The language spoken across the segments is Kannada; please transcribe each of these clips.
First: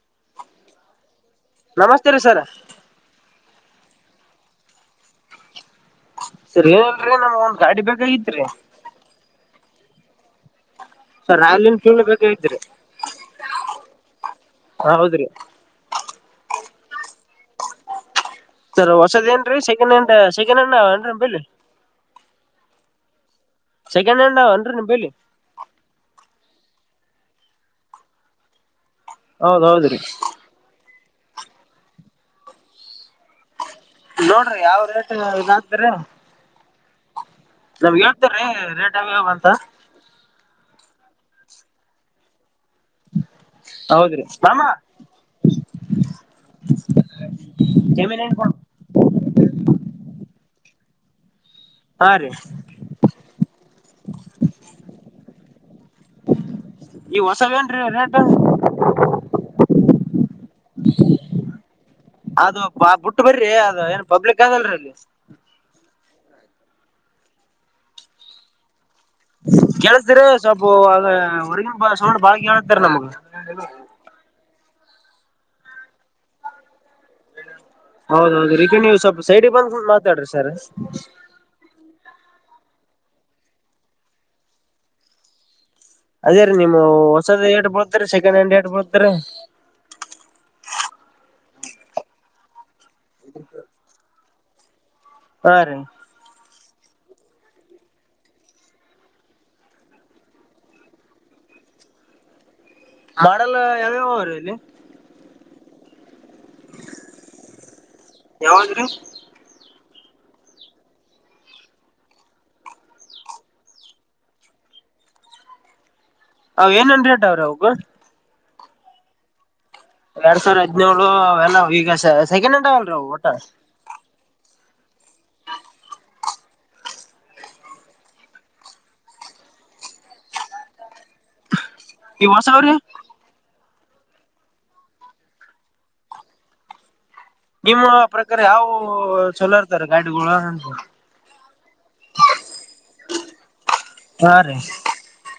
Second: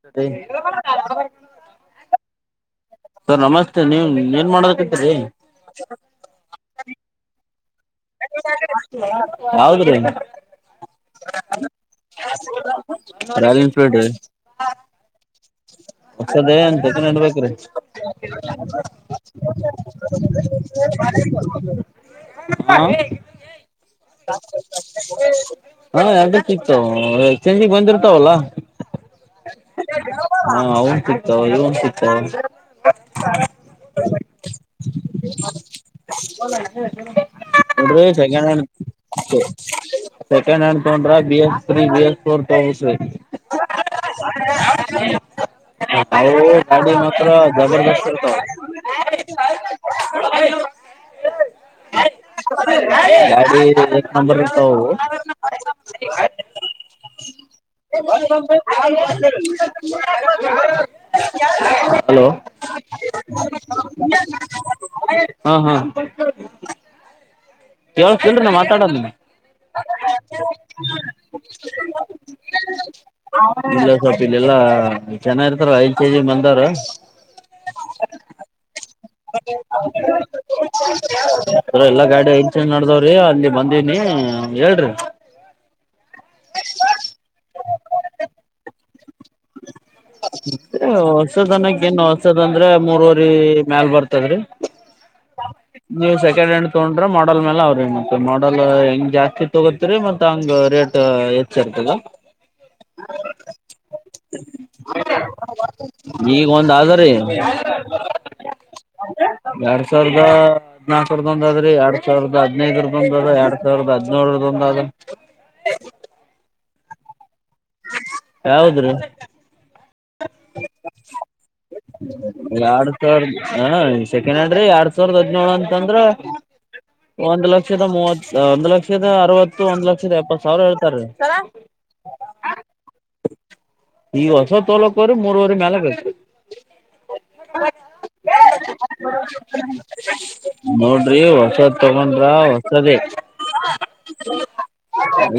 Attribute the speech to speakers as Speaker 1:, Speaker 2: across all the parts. Speaker 1: ಸರಿ
Speaker 2: ನಮಸ್ತೆ ರೀ ಸರ್
Speaker 1: [unintelligible] ಸರ್ ನಮಸ್ತೆ ನಿಮ್ ಎನ್ ಮಾಡಕತಿರಿ
Speaker 2: ಸರ್ ಏನಲ್ರರಿ ನಮ್ಗ ಒಂದ್ ಗಾಡಿ ಬೇಕಾಗಿತ್ರಿ
Speaker 1: ಯಾವ್ದ್ರೀ
Speaker 2: ಸರ್ ರಾಯಲ್ ಫೀಲ್ಡ್ ಬೇಕಾಗಿತ್ರಿ
Speaker 1: ರಾಯಲ್
Speaker 2: ಹೌದ್ರಿ
Speaker 1: ಹೊಸದೆ ಅಂತೆ [unintelligible] ಬೆಕ್ರಿ ಹ
Speaker 2: ಸರ್ ಹೊಸದೇನ್ರೀ ಸೆಕೆಂಡ್ ಹ್ಯಾಂಡ್ ಸೆಕೆಂಡ್ ಹ್ಯಾಂಡ್ ಅವನ್ರಿ ನಿಂಬಲ್ಲಿ
Speaker 1: ಹ
Speaker 2: ಸೆಕೆಂಡ್ ಹ್ಯಾಂಡ್ ಅವನ್ರಿ ನಿಂಬಲ್ಲಿ
Speaker 1: ಎರಡ್ ಸಿಕ್ಕತವ ಅದೆ ಚೇಂಜಿಂಗ್ ಬಂದಿರ್ತಾವಲ್ಲ
Speaker 2: ಹೌದ್ ಹೌದ್ರೀ
Speaker 1: ಅವ್ನು ಸಿಕ್ಕತಾವ ಇವನು ಸಿಗ್ತಾವ
Speaker 2: ನೋಡ್ರಿ ಯಾವ್ ರೇಟ್ ಇದಾ ಆತದ್ರಿ ನಮ್ಗ
Speaker 1: ನೋಡ್ರಿ ಸೆಕೆಂಡ್
Speaker 2: ಹೇಳ್ತೀರಿ
Speaker 1: ಹ್ಯಾಂಡ್
Speaker 2: ರೇಟ್ ಯಾವ್ಯಾವ ಅಂತ
Speaker 1: ತೋಂಡ್ರಾ ಬಿ ಎಸ್ ರಿ ಬಿ ಎಲ್ [unintelligible]
Speaker 2: ಹೌದ್ರಿ ಮಾಮ
Speaker 1: ಹೊ ಸರಿ ಹೌ ಗಾಡಿ ಮಾತ್ರ
Speaker 2: ಜಮೀನ್
Speaker 1: ಜಬರದಸ್ತತ್
Speaker 2: ಏನ್
Speaker 1: ಆಯ್ತ್ [inaudible]
Speaker 2: ಹಾ ರೀ
Speaker 1: ಗಾಡಿ ನಂಬರ್ ಇರ್ತವವು
Speaker 2: ಈ ಹೊಸವೇನ್ರಿ ರೇಟ್
Speaker 1: ಹಲೋ
Speaker 2: ಅದು ಬ ಬಿಟ್ಟು ಬರಿ ಅದು ಏನ್ ಪಬ್ಲಿಕ್ ಆಗಲ್ರಿ ಅಲ್ಲಿ
Speaker 1: ಹೇ ಕುಂದ್ರಿ ಮಾತಾಡೋಣ
Speaker 2: ಕೇಳತರಿ ಸ್ವಲ್ಪ ಆದು ಹೊರ್ಗನ್ ಬ ಸೋ ಬಾಗಿ ಹೇಳ್ತರಿ ನಮಗ
Speaker 1: ಚೆನ್ನಾಗಿರ್ತಾರ ಐದ್ ಕೆಜಿ ಬಂಗಾರ
Speaker 2: ಹೌದೌದು ರಿಟರ್ನ್ ಸ್ವಲ್ಪ ಸೈಡ್ಗೆ ಬಂದು ಮಾತಾಡ್ರಿ ಸರ್
Speaker 1: ನಡದಾವ್ರಿ ಅಲ್ಲಿ ಬಂದಿನಿ ಹೇಳ್ರಿ
Speaker 2: ಅದೇ ರೀ ನೀಮ್ ಹೊಸದ ಹೇಡ್ಬೋದ್ರರಿ ಸೆಕೆಂಡ್ ಹ್ಯಾಂಡ್ ಹೇಡ್ಬೋದ್ರೀ
Speaker 1: ಹೇ ಹೊಷದನಕ್ಕಏನು ಹೊಷದ ಅಂದ್ರೆ ಮೂರ್ವರಿ ಮೇಲ್ ಬರ್ತದ್ರೀ
Speaker 2: ಹಾ ರೀ
Speaker 1: ನೀವು ಸೆಕೆಂಡ್ ಹ್ಯಾಂಡ್ ಗೊಂಡ್ರೆ ಮಾಡಲ್ ಮೇಲೆ ಅವ್ರ ನತ್ತ ಮಾಡಲ್ ಹೆಂಗ್ ಜಾಸ್ತಿ ತಗೋತ್ರಿ ಮತ್ತ್ ಹಂಗ್ ರೇಟ್ ಹೆಚ್ಚು ಇರ್ತದಿ
Speaker 2: ರೇಲು [inaudible]
Speaker 1: ಹು ಈಗ ಒಂದ್ ಆದರಿ ಬೇರೆ
Speaker 2: ಯಾವ್ದ್ರಿ
Speaker 1: ನಾಲ್ಕುಸಾವಿರದೊಂದು ಆದ್ರಿ, ಎರಡ್ ಸಾವಿರದ ಹದಿನೖದುರದೊಂದ ಅದ್ರ, ಎರಡ್ ಸಾವಿರ್ದ ಹದ್ನೋಳರದೊಂದ ಆದ್ರ
Speaker 2: ಅವ ಏನೇನ್ ರೇಟ್ ಅವ್ರರಗು
Speaker 1: ಯಾವುದರೀ
Speaker 2: ಎರಡ್ ಸಾವಿರ ಹದ್ನೇಳು ಅವೆಲ್ಲ ಈಗ ಸೆಕೆಂಡ್ ಹ್ಯಾಂಡ್ಲ್
Speaker 1: ಎರಡ್
Speaker 2: ಅಲ್ಲರೀ ಒಟ್ಟು
Speaker 1: ಸಾವಿರದ ಹ ಸೆಕೆಂಡ್ ಅಂಡ್ರಿ ಎರಡ್ ಸಾವಿರದ ಹದ್ನೇಳು ಅಂತಂದ್ರ ಒಂದ್ ಲಕ್ಷದ ಮೂವತ್ ಒಂದ್ ಲಕ್ಷದ ಅರವತ್ತು ಒಂದ್ ಲಕ್ಷದ ಎಪ್ಪತ್ ಸಾವಿರ ಹೇಳ್ತಾರೀ
Speaker 2: ಯಾಸವ್ರಿ
Speaker 1: ಇಗ ಶಬ್ ತೋಲಕ್ವರಿ ಮೂರವರೆ ಮೇಲೆಗೖತ
Speaker 2: ನಿಮ್ಮ ಪ್ರಕಾರ ಯಾವ ಚಲೋ ಇರ್ತಾರ ಗಾಡಿಗಳು ಅಂತ
Speaker 1: ನೋಡ್ರಿ ಹೊಸದ್ ತಗೊಂಡ್ರ ಹೊಸದೇ
Speaker 2: ಹಾ ರೀ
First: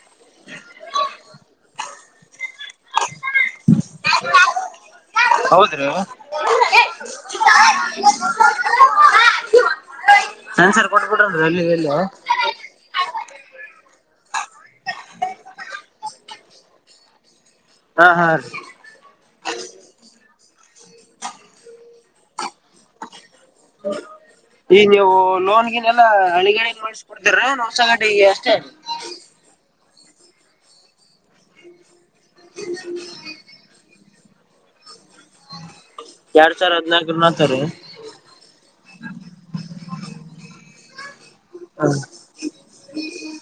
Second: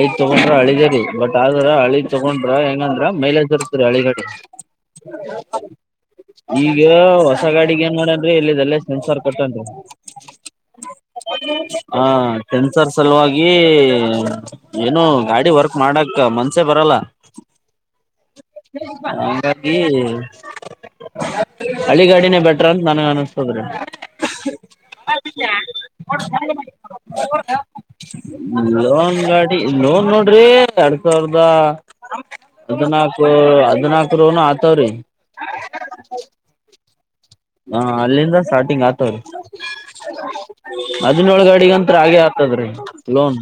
Speaker 1: ಈಗ್ ತಗೊಂಡ್ರ ಹಳಿದರಿ ಬಟ್ ಆದರ ಹಳ ತಗೊಂಡ್ರ ಹೆಂಗ್ ಅಂದ್ರು ಮೈಲೇಜ್ ಬರುತ್ತೆ ರೀ ಹಳೆ ಗಾಡಿ
Speaker 2: ಹೌದ್ರಿ
Speaker 1: ಈಗ ಹೊಸ ಗಾಡಿಗೆ ಏನ್ ಮಾಡೋಡನ್ರಿ ಇಲ್ಲದೆಲ್ಲೇ ಸೆನ್ಸಾರ್ ಕೊಟ್ಟೆನ್ದ್ರು
Speaker 2: ಸೆನ್ಸರ್ ಕೊಟ್ಬಿಟ್ರನ್ರಿ ಅಲ್ಲಿ ಇಲ್ಲಿ
Speaker 1: ಆ ಸೆನ್ಸಾರ್ ಸಲುವಾಗಿ ಏನು ಗಾಡಿ ವರ್ಕ್ ಮಾಡಕ ಮನ್ಸೆ ಬರಲ್ಲ
Speaker 2: ಹಾ ಹಾ ರೀ
Speaker 1: ಹಾಗಾಗಿ ಹಳೆಗಾಡಿನೇ ಬೇಟ ನನಗೆ ಅನಿಸ್ತದ್ರಿ
Speaker 2: ಈಗ ನೀವು ಲೋನ್ ಗೀನ್ ಎಲ್ಲಾ ಹಳಿಗಡೆ ಮಾಡಿಸ್ಕೊಡ್ತೀರ ಹೊಸ ಗಾಡಿಗೆ ಅಷ್ಟೇ ರೀ
Speaker 1: ಲೋನ್ ಗಾಡಿ ಇ ಲೋನ್ ನೋಡ್ರಿ ಎರಡ್ ಸಾವಿರದ ಹದಿನಾಲ್ಕು ಆದ್ರೂನೂ ಆತಾರಿ
Speaker 2: ಎರಡ್ ಸಾವಿರ ಹದ್ನಾಲ್ಕರ ಅಂತಾರಿ
Speaker 1: ಹಾ ಅಲ್ಲಿಂದ ಸ್ಟಾರ್ಟಿಂಗ್ ಆಗ್ತವ್ರೀ [unintelligible] ಆದಿ ನೇಳು ಗಾಡಿಗಂತ್ರು ಹಾಗೆ ಆಗ್ತದ್ರೀ ಲೋನ್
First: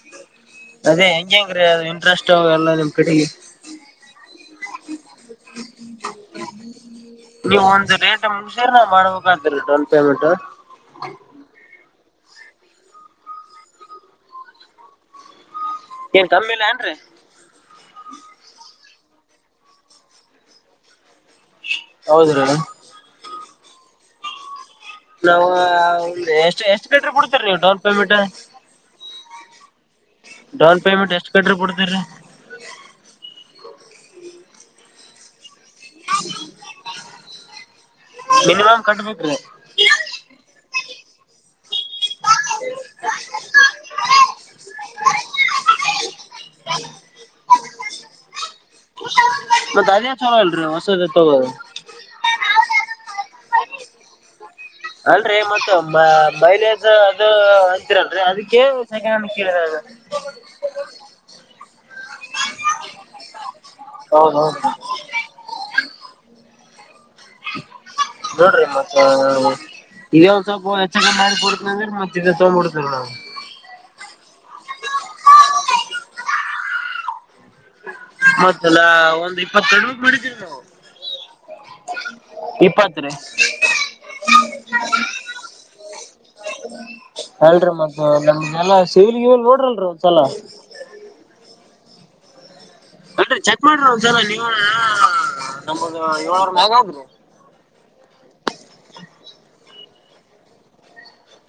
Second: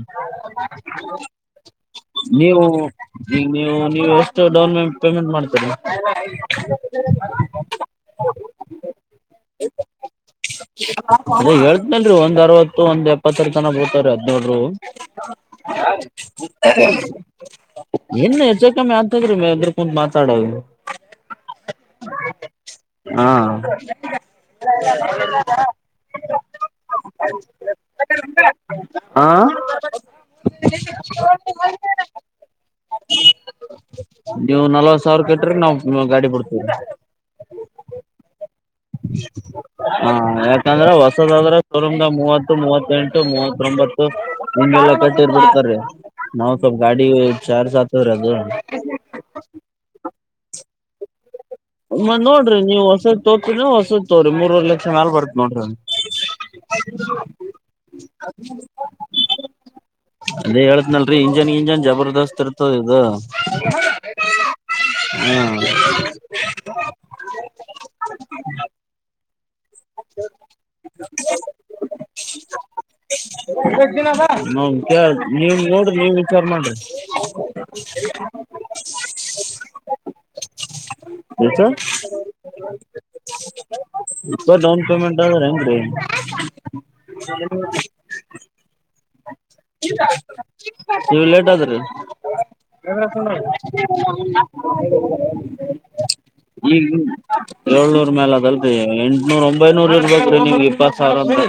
Speaker 2: ಅದೇ ಹೆಂಗ ಹೆಂಗ್ರೀ ಅದು ಇಂಟ್ರೆಸ್ಟ್
Speaker 1: ನೀವು
Speaker 2: ಎಲ್ಲಾ ನಿಮ್
Speaker 1: ಈಗ ನೀವು ನೀವು ಎಷ್ಟು ಡೌನ್ ಪೇಮೆಂಟ್ ಮಾಡ್ತೀರಿ
Speaker 2: ನೀವು ಒಂದ ರೇಟ್ ಮುಗಿಸಿರಿ ನಾನ್ ಮಾಡ್ಬೇಕಂತಲ್ಲ ಡೌನ್ ಪೇಮೆಂಟ್
Speaker 1: ಅದ್ನೇಲ್ರಿ ಒಂದ್ ಅರ್ವತ್ತು ಒಂದ್ ಎಪ್ಪತ್ತರ ತನ ಬೀ ತಾವೀ ರಿ ಹದ್ನೋಡ್ರು
Speaker 2: ಏನ್ ಕಮ್ಮಿ ಇಲ್ಲ ಏನ್ರೀ
Speaker 1: [unintelligible] ಇನ್ ಹೆಚ್ಚು ಕಮ್ಮಿ ಅಂತದ್ರೀ [unintelligible] ಡ್ ಮಾತಾಡೋದು
Speaker 2: ಹೌದ್ರಿ
Speaker 1: ಹಾ
Speaker 2: ನಾವು ಎಷ್ಟ್ ಎಷ್ಟು ಕಟ್ರೆ ಬಿಡ್ತರಿ ಡೌನ್ ಪೇಮೆಂಟ್
Speaker 1: ಆ
Speaker 2: ಡೌನ್ ಪೇಮೆಂಟ್ ಎಷ್ಟು ಕಟ್ರ ಬಿಡ್ತೀರಿ
Speaker 1: ನಲ್ವತ್ತು ಸಾವರು ಕಟ್ರೆ ನಾವ್ ನಿ ಗಾಡಿ ಬಿಡ್ತವಿ
Speaker 2: ಮಿನಿಮಮ್ ಕಟ್ಬೇಕ್ರಿ
Speaker 1: ಹಾ ಅಂದ್ರೆ ಹೊಸದಂದ್ರೆ ಮೂವತ್ತು ಮೂವತ್ತೆಂಟು ಮೂವತ್ತೊಂಬತ್ತು ಇಂಗದವ ಬಿಟ್ಟೆ ಬಿಡ್ತಾರೀ ನಾವು ಸ್ವಲ್ಪ ಗಾಡಿ ಚಾರ್ಜ್ ಅತಾದ್ ರಿ ಅದು
Speaker 2: ಮತ್ತಅದೇ ಚೊಲೋ ಅಲ್ರರಿ ಹೊಸದ ತಗೊಳ್ಳೋದು
Speaker 1: ಮ ನೋಡ್ರಿ ನೀವು ಹೊಸದ್ [unintelligible] ಬರ್ತ್
Speaker 2: ಅಲ್ರರಿ
Speaker 1: ನೋಡ್ರಿ
Speaker 2: ಮತ್ತ ಮೈಲೇಜ್ ಅದು ಅಂತಿರಲ್ರಿ ಅದಕ್ಕೆ ಸೆಕಂಡ್ ಕೇಳಿದೆ
Speaker 1: ಅದೇ ಹೇಳೇತ್ನಲ್ರಿ ಇಂಜನ್ ಇಂಜನ್ ಜಬರ್ದಸ್ತ್ ಇರ್ತದ ಇದು
Speaker 2: ಹೌದ ಹೌದು ನೋಡ್ರಿ ಮತ್ತೆ ಇದೇ ಒಂದ್ ಸ್ವಲ್ಪ ಎಚ್ಚ ಮಾಡಿ ಕೊಡ್ತೇ ಅಂದ್ರೀ ಮತ್ ಇದ ತಗೊಂಡ್ಬಿಡ್ತೇ ನಾವು
Speaker 1: ನಾವ್ ಕೆಳ್ ನೀವ್ ನೋಡ್ರಿ ನೀವ್ ವಿಚಾರ ಮಾಡ್ರಿ
Speaker 2: ಮತ್ತಲ್ಲಾ
Speaker 1: [unintelligible]
Speaker 2: ಒಂದ್ ಇಪ್ಪತ್ತೆರಡು ಬಿಡಿತಿವಿ ನಾವು
Speaker 1: ಕೆಸ
Speaker 2: ಇಪ್ಪತ್ ರೀ
Speaker 1: ಡೌನ್ ಪೇಮೆಂಟ್ ಆದ [unintelligible]
Speaker 2: ಎಲ್ಲೋ [unintelligible]
Speaker 1: ನೀವು ಲೇಟ್ ಆದ್ರಿ [unintelligible]
Speaker 2: ಅಲ್ರಿ ಚೆಕ್ ಮಾಡ್ರಿ ಒಂದ್ಸಲ ನೀವ ನಮಗ ಏಳ್ನೂರ್ ಮ್ಯಾಗ
Speaker 1: ಈ
Speaker 2: ಆದ್ರಿ
Speaker 1: ಏಳ್ನೂರ್ ಮೇಲ್ ಅದಲ್ ಅ ಎಂಟನೂರ ಒಂಬೈನೂರ ಇರ್ಬೇಕ್ರೀ ನಿಮ್ ಇಪ್ಪತ್ ಸಾವಿರ ಅಂತ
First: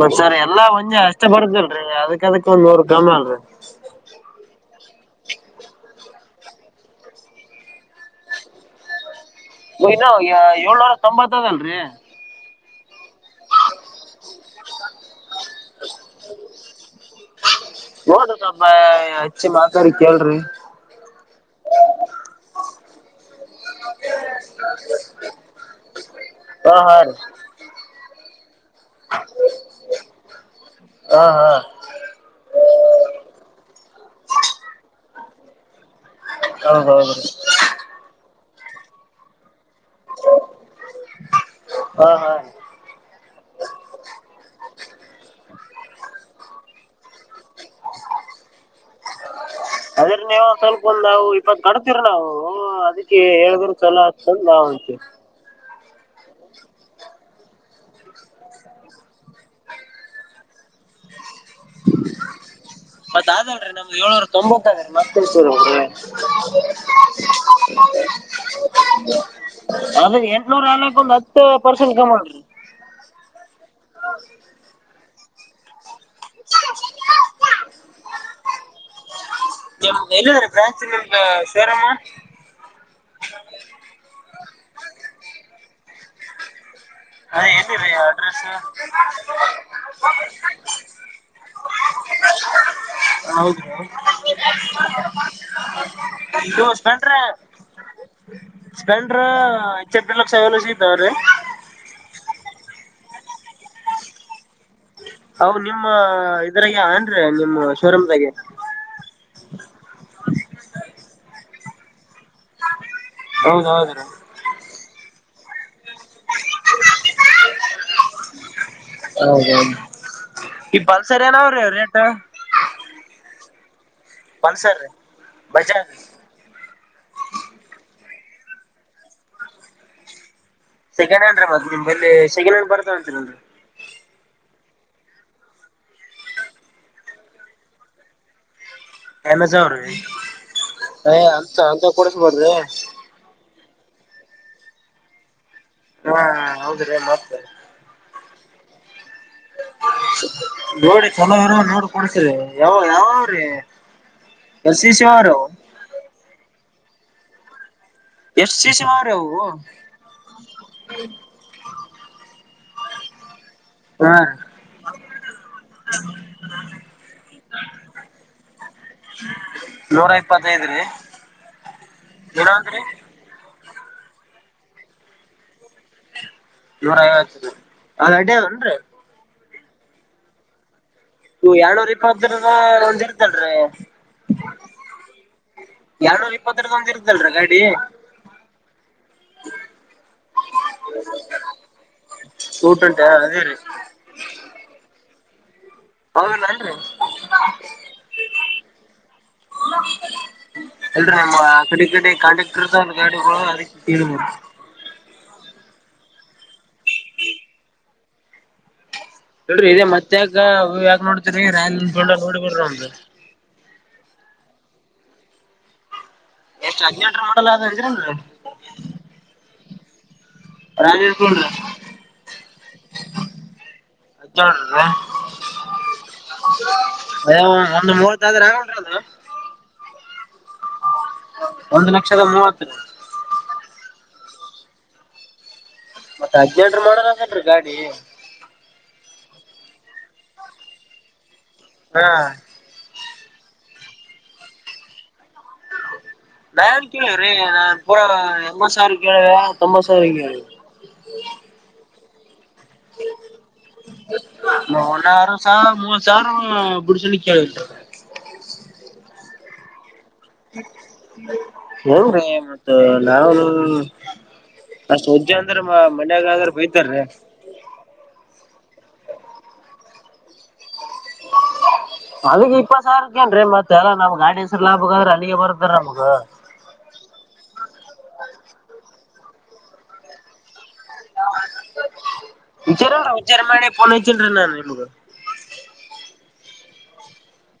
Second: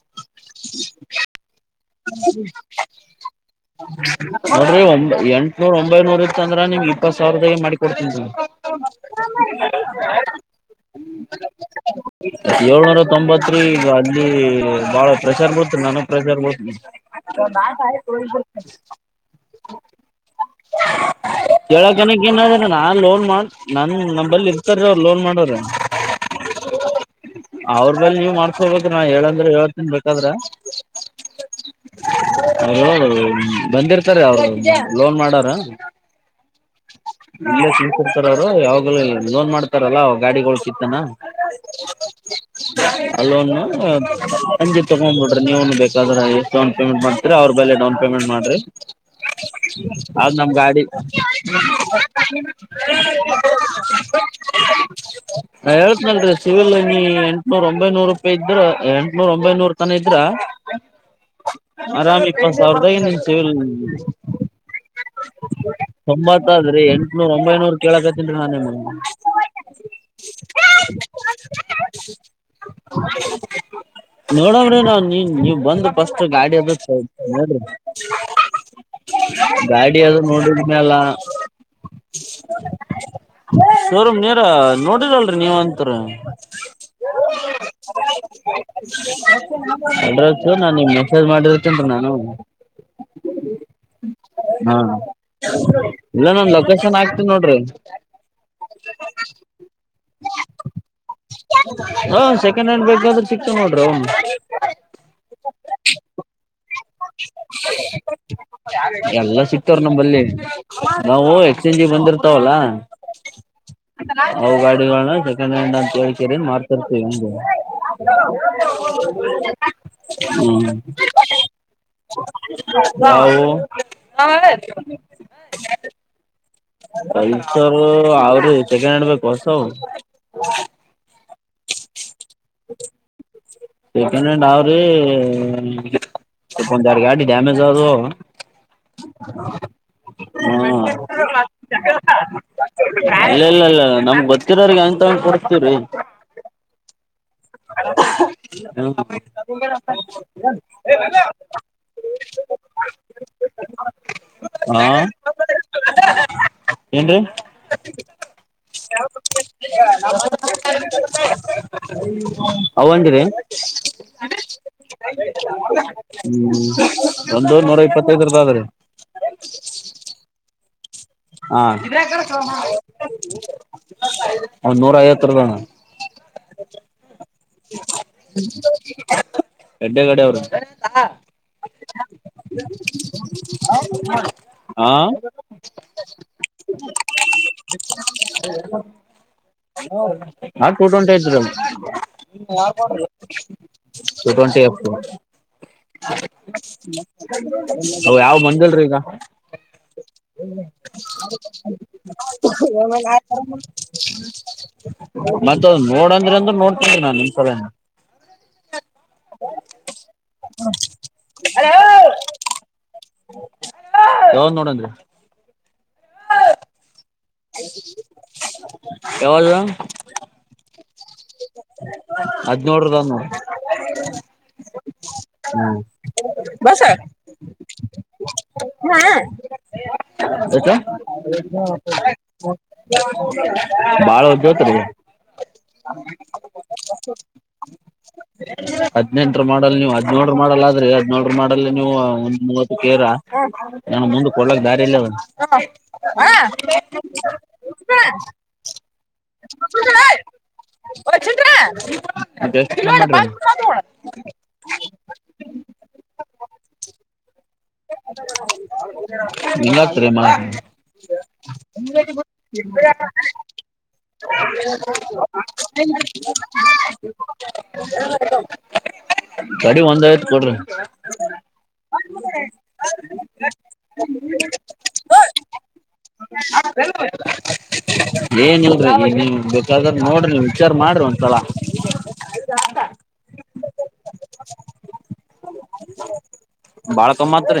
Speaker 2: ಬಸಾರೆ ಎಲ್ಲಾ ಒಂಜೆ ಅಷ್ಟೇ ಬರ್ದರು ಅದಕ್ಕ ಅದಕ್ ಒಂದ್ ನೂ ಕಾಮ ಅಲ್ರಿ
Speaker 1: ೀ ಒ ಎಂಟನೂರ ಒಂಬೈನೂರ ಇತ್ತ ಅಂದ್ರೆ ನಿಮ್ಗೆ ಇಪ್ಪತ್ ಸಾವಿರದಾಗ ಮಾಡಿ ಕೊಡ್ತೀನ್ಿ
Speaker 2: ಇನ್ನ ಏಳ್ನೂರ ತೊಂಬತ್ತದ ಅಲ್ರಿ
Speaker 1: ಏಳ್ನೂರ ತೊಂಬತ್ ಈಗ ಅಲ್ಲಿ ಬಾಳ ಪ್ರೆಸರ್ ಬರ್ತ ನನಗ್ ಪ್ರೆಸರ್ ಬರ್ತಿಲ್ಲ
Speaker 2: ನೋಡ್ರಿ ಸ್ವಲ್ಪ ಹಚ್ಚಿ ಮಾತಾಡಿ ಕೇಳ್ರಿ
Speaker 1: ಕಕನ ಏನಾದ್ರ ನಾ ಲೋನ್ ಮಾಡ ನ ನ ಇರ್ತಾರ ಲೋನ್ ಮಾಡ್ರ
Speaker 2: ಹಾ ಹಾ ರೀ
Speaker 1: ಅವ ನೀವು್ ಹೋಗದ ನಾ ಹೇಳಂದ್ರೆ ಯಏರ್ ತಿನ್ ಬೇಕಾದ್ರ
Speaker 2: ಹಾ ಹಾ
Speaker 1: ಅವರು ಬಂದಿರ್ತಾರೆ ಅವ್ರು ಲೋನ್ ಮಾಡಾರ
Speaker 2: ಹೌದೌದ್ರಿ
Speaker 1: ಡ್ತರ ಯಾವಾಗಲ ಲೋನ್ ಮಾಡ್ತ ಲ್ಲ ಗಾಡಿಗಳಳ ಕಿತ್ತನಾ
Speaker 2: ಹಾ ಹಾ
Speaker 1: ಅಲ್ಲನು ಸಂಜಿ ತಗೊಂಡ್ಬಿಟ್ರಿ ನೀವನು ಬೇಕಾದ್ರೆ ಎಷ್ಟೊ ತ ಅವ್ರ ಬೆಲೆ ಡೌನ್ ಪೇಮೆಂಟ್ ಮಾಡ್ರಿ ಆದದ ನಮ್ ಗಾಡಿ
Speaker 2: ಕಡ್ತೀರ ನಾವು ಅದಕ್ಕೆ ಹೇಳಿದ್ರ ಚಛಲೋ ಆತಂದ ನಾವತೆ
Speaker 1: ನಾ ಹೇಳ್ತನ್ರೀ ಸಿವಿಲ್ ನೀ ಎಂಟನೂರ ಒಂಬೈನೂರು ರೂಪಾಯಿ ಇದ್ರ ಎಂಟನೂರ ಒಂಬೈನೂರ ತನ ಇದ್ರ ಆರಾಮ್ ಇಪ್ಪತ್ ಸಾವಿರದಾಗ ನಿನ್
Speaker 2: ಮತ್ತ
Speaker 1: ಸಿವಿಲ್
Speaker 2: ಅದಲ್ೀ ನಮ್ದ ಏಳ್ನೂರ ತೊಂಬತ್ತ ಅದ್ರೀ ಮತ್ತಸೂರುಿ
Speaker 1: ಒಂಬತ್ ಆದ್ರಿ ಎಂಟನೂರ ಒಂಬೈನೂರ್ ಕೇಳಕತ್ತನ್ಿ ನಾನೇ ಮಾಡಡ
Speaker 2: ಅದ್ರ ಎಂಟ್ನೂರ ಆಲಕ್ ಒಂದ್ ಹತ್ತು ಪರ್ಸೆಂಟ್ ಕಮ್ಮಿ ಮಾಡ್ರಿ
Speaker 1: ನೋಡಣಿ ನಾನ್ ನೀ ನೀವ್ ಬಂದ ಸ್ು ಗಾಡಿ ಅದು ನೋಡ್ರಿ ಗಾಡಿ ಅದು ನೋಡ
Speaker 2: ಚ ಚದ ಸೇರಮ್ಮ
Speaker 1: ನೋಡರಲ್ರರಿ ನೀವ್ ಅಂತರ
Speaker 2: ಹ ಎಲ್ಲಿ ರ ಅಡ್ರೆಸ್
Speaker 1: ಅಡ್ರೆಸ್ ನಾನ್ ನಿಮ್ಗ್ ಮೆಸೇಜ್ ಮಾಡಿರ್ತೇನ್ರಿ ನಾನು
Speaker 2: ಹೌದು
Speaker 1: ಹಾ ಇಲ್ಲ ನಾನ್
Speaker 2: ಇದು
Speaker 1: ಲೊಕೇಶನ್
Speaker 2: ಸ್ಪೆಂಡ್ರ
Speaker 1: ಹಾಕ್ತಿನ್ ನೋಡ್ರಿ
Speaker 2: ಸ್ಪೆಂಡ್ರ ಇಚ್ಚೆರಡು ಲಕ್ಷ ಎಲ ಸಿತಾವ್ರೀ
Speaker 1: ಹ ಸೆಕೆಂಡ್ ಹ್ಯಾಂಡ್ ಬೈಕ್ ಆದ್ರೂ ಸಿಕ್ತವ ನೋಡ್ರಿ
Speaker 2: ಹ ನಿಮ್ಮ ಇದ್ರಾಗ ಅಏನ್ೀ ನಿಮ್ಮ ಶೋರೂಮದಾಗೆ
Speaker 1: ಎಲ್ಲ ಸಿಕ್ತವ್ ನಾವು ಎಕ್ಸ್ಚೇಂಜ ಬಂದ ಲ್ಲ
Speaker 2: ಹೌದೌದ್ರೀ
Speaker 1: ಹೌ ಗಾಡಿ ಗಲ್ಲ [inaudible] ಕಳ್ ಕರಿ ಏನ್ ಮಾಡ್ತರ್ತೀವಿ
Speaker 2: ಹೌದೌದು
Speaker 1: ಹಗೆ ಹ್ಮ್
Speaker 2: ಈ ಪಲ್ಸರ್ ಏನಾವ್ರೀ ರೇಟ್
Speaker 1: ನಾವು ಹತ್ತು
Speaker 2: ಒನ್ಸರ್ೀ ಬಜನ್
Speaker 1: ಪರು ಆರಿ ಸಕೆಂಡ ಹಂಡ ಬಸ
Speaker 2: ಸೆಕಂಡ್ ಹ್ಯಾಂಡ್ರ ಮತ್ತ ನಿಮ್ಮಲ್ಲಿ ಸೆಕಂಡ್ ಹ್ಯಾಂಡ್ ಬರ್ತ ಉಂತೀೀ
Speaker 1: ಸೆಕೆಂಡಂಡ್ ಅವ್ರೀ ಕೊಂದುಡು ಗಾಡಿ ಡ್ಯಾಮೇಜ್ ಆದದು
Speaker 2: ಅಮೆಜನ್ ರೀ ಅಂತ ಅಂತ ಕೊಡಿಸಬಾರ್ದ
Speaker 1: ನಮ್ ಬರ್ತಿರೋರಿಗೆಂತ ಹರಿ
Speaker 2: ಹೌದ್ರೀ ಮತ್
Speaker 1: ಹೌ
Speaker 2: ನೋಡಿ ಚಲೋಾರ ನೋಡಿ ಕೊಡ್ತರಿ ಯಾವ ಯಾವ್ರೀ
Speaker 1: ಹಾ
Speaker 2: ಎಸಶ ಯಾರ
Speaker 1: ಏನು ಹ್ಮ
Speaker 2: ಅವ್ರಿ ಅವು
Speaker 1: ಅವಂಗಿರಿೀ
Speaker 2: ಹಾ
Speaker 1: ಹ್ಮ್ ಒಂದೂ ನೂರ ಇಪ್ಪತ್ತೈದರದ ಅದ್ರೀ
Speaker 2: ನೂರ [inaudible]
Speaker 1: ಹಾಂ ಇ್ರ ಕ ಸೋಣ
Speaker 2: ಏನಂದ್ರಿ
Speaker 1: ಅನ್ನೂರ ಐವತ್ತು ರೂಪಾನ
Speaker 2: ನೂರ ಐವತ್ತು ಅದ ಅಡ್ಡ ಅದನ್ರೀ
Speaker 1: ಎಡ್ಡೆ ಕಡೆ ಅವರು
Speaker 2: ಹ ಎಳ್ನೂರ್ ಇಪ್ಪತ್ತ್ರ ಒಂದ ಇರ್ತಲ್ರಿೀ
Speaker 1: ಹ ಟು ಟ್ವೆಂಟಿ ಟು
Speaker 2: ಸೂಟ್ ಉಂಟ ಅದೇ ರೀ
Speaker 1: ಟ್ವೆಂಟಿ ಹ
Speaker 2: ಹೌದಲ್ರಿ ಅಲ್ರಿ
Speaker 1: ಅ ಯಾವ ಮಂದಲ್ರೀ ಈಗ [inaudible]
Speaker 2: ನಮ್ಮ ಕಡೆ ಕಡೆ ಕಾಂಟ್ಯಾಕ್ಟ್ ಇರ್ತಾವಲ್ ಗಾಡಿಗಳು ಅದಕ್ಕೆ ಕೇಳಿದ್ರಿ ನೋಡ್ರಿ
Speaker 1: ಮತ್ತ ನೋಡಂದ್ರ ಅಂದರು ನೋಡ್ತನಿ ನಾನ್ ಈ ಸಲೇ
Speaker 2: ಹೇಳ್ರಿ ಇದೇ ಮತ್ತ ಯಗ ಯಾಕ ನೋಡ್ತರಿ ರಂಡ ನೋಡಿ ಬಿಡ್ರಿ ಒಮ್ದ್
Speaker 1: ಯಾವದ ನೋಡನ್ರಿ
Speaker 2: ಎಷ್ಟ
Speaker 1: ಯಾವದು
Speaker 2: ರಾಜ್
Speaker 1: ಹದ್ನೋಡ್ರದ ನೋಡ
Speaker 2: ಒಂದ ಮೂತ್ತ ಆದ ರ್ರ ಅದು
Speaker 1: ಹ ಆಕ
Speaker 2: ಒಂದ್ ಲಕ್ಷದ ಮೂವತ್ತು ರೀ
Speaker 1: ಬಾಳ ಜತರಿಗೆ
Speaker 2: ಮತ್ತ ಹದ್ನೆಂಟ ರ ಮಾಡಕ್ ಹಕಲ್ರಿ ಗಾಡಿ
Speaker 1: ಹದನೆಂಟರ ಮಾಡಲ್ ನೀವು ಹದ್ನೇಳರು ಮಾಡಲ್ ಆದ್ರೆ ಹೇಳ್ ನೋ ಒ ಮಾಡಲ್ಲ ನೀವು
Speaker 2: ಹಾ
Speaker 1: ಒಂದ್ ಮೂವತ್ತು ಕೇರ ನಾನು ಮುಂದೆ ಕೊಡ್ಲಕ್ ದಾರಿ ಎಲ್ಲಾ ಆದ ಹ ಹಾ
Speaker 2: ಏನ್ ಕೇಳಿವ್ರಿ ಅ ನಾ ಪೂರಾ ಎಪ್ಪತ್ ಸಾವಿರ ಕೇಳದೆ ತೊಂಬತ್ ಸಾವಿರ ಕೇಳ್
Speaker 1: ಹ [inaudible]
Speaker 2: ಮನಾರ ಸಹ ಮೂವತ ಸಾವಿರ ಬುಡಸಿ ನು ಕೇಳಿದ್ರು
Speaker 1: [inaudible] ನಿನ ಏನ್ ಮಾಡ್
Speaker 2: ಹೌದ್ರಿ ಮತ್ತ ನಾವನು ಅಷ್ಟ್ ವಜ್ಜಿ ಅಂದ್ರ ಮನ್ಯಾಗ ಆದ್ರ ಬೈತಾರ್ರೀ.
Speaker 1: ತಡಿ ಒಂದ ನಿ ಕೊಡ್ರಿ
Speaker 2: ಅಲ್ಲಿಗ್ ಇಪ್ಪತ್ ಸಾವರಕ್ಕೇನ್ರೀ ಮತ್ತೆ ಎಲ್ಲ ನಮ್ಗ್ ಗಾಡಿ ಹೆಸರು ಲಾಭಕ್ಕ ಆದ್ರ ಅಲ್ಲಿಗೆ ಬರ್ದಾರ ನಮ್ಗ
Speaker 1: ಹ ಬೇಕಾದ್ರ ನೋಡ್ರಿ ವಿಚಾರ ಮಾಡ್ರಿ ಒಂದ್ಸಲ
Speaker 2: ವಿಚಾರನ್ರ ವಿಚಾರ ಮಾಡಿ ಪೋನ್ ಹಚಿನ್ರ ನಾನ ನಿಮಗ
Speaker 1: ಭಾಳ ತೋ ಮಾತ್ರ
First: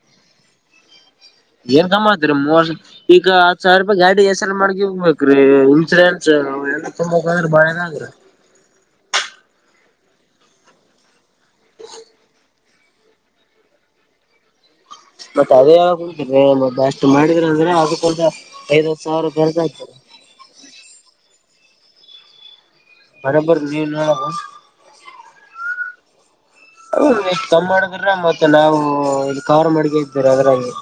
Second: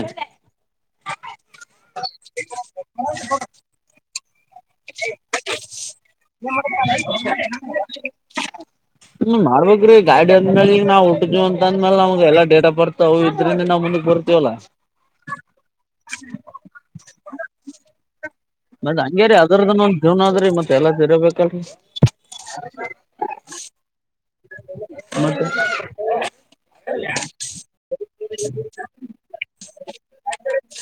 Speaker 2: ಏನ್ ಕಮ್ಮ ಆತರಿ ಮೂವರ್ ಈಗ ಹತ್ ಸಾವಿರ ರೂಪಾಯಿ ಗಾಡಿ ಹೆಸರು ಮಾಡ್ಗಿ ಹೋಗ್ಬೇಕ್ರೀ ಇನ್ಸೂರೆನ್ಸ್ ಎಲ್ಲ ತಂಬಂದ್ರ ಬಾಳೆದಗ್ರಿ
Speaker 1: ಇಲ್ರಿ ಗಾಡಿ ಅಂದ ಮ್ಯಾಗ್ ನಾವು ಅಂತ ಅಂದ್ಮೇಲೆ ಅವ್ ಎಲ್ಲ ಡೇಟ ಬರ್ತಾವು ಇದ್ರಿಂದ ನಾ ಬ ಲ್ಲ
Speaker 2: ಮತ್ತತ್ ಅದೇ ಯ ಉಂಟಿ ಮ ಅಷ್ಟು ಮಾಡಿದ್ರ ಅಂದ್ರೆ ಆಗಕ್
Speaker 1: ಮತ್ತ್ ಹಂಗೇರಿ ಅದ್ರದನ್ನ ಒಂದ್ ಜೀವನ ಆದ್ರೀ ಮತ್ ಎಲ್ಲಾ ತಿರೋಬೇಕು ಕೆ
Speaker 2: ಬರಬರ್ ನೀವೂ ಹೇಳೋದು
Speaker 1: [inaudible]
Speaker 2: ನಿವ ಕಮ್ಮ ಮಾಡಿದ್ರ ಮತ್ತೆ ನಾವು ಇ ಕವರ್ ಮಾಡಕೋತೀವಿ ಅದ್ರಾಗೆ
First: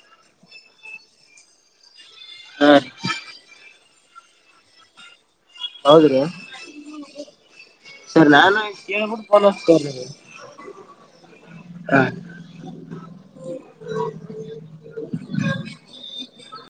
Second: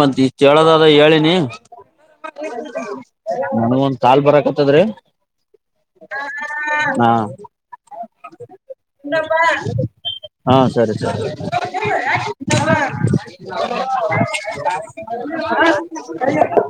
Speaker 1: ಮತ್ರಿ ಕೇಳೋದ ಅದ ಹೇಳಿನಿ
Speaker 2: ಹಾ
Speaker 1: ನಮುಗು ತಾಲ್ ಬರಕತ್ತದ್ರೀ
Speaker 2: ಹೌದ್ರಿ
Speaker 1: ಹಾ
Speaker 2: ಸರ್ ನಾನು ಕೇಳ್ಬಿಟ್ಟು ಫೋನ್ ಹಚ್ತೇನ್ರಿ
Speaker 1: ಹಾ ಸರಿ ಸರಿ
Speaker 2: ನಿಮ್ಗೆ.
Speaker 1: [inaudible]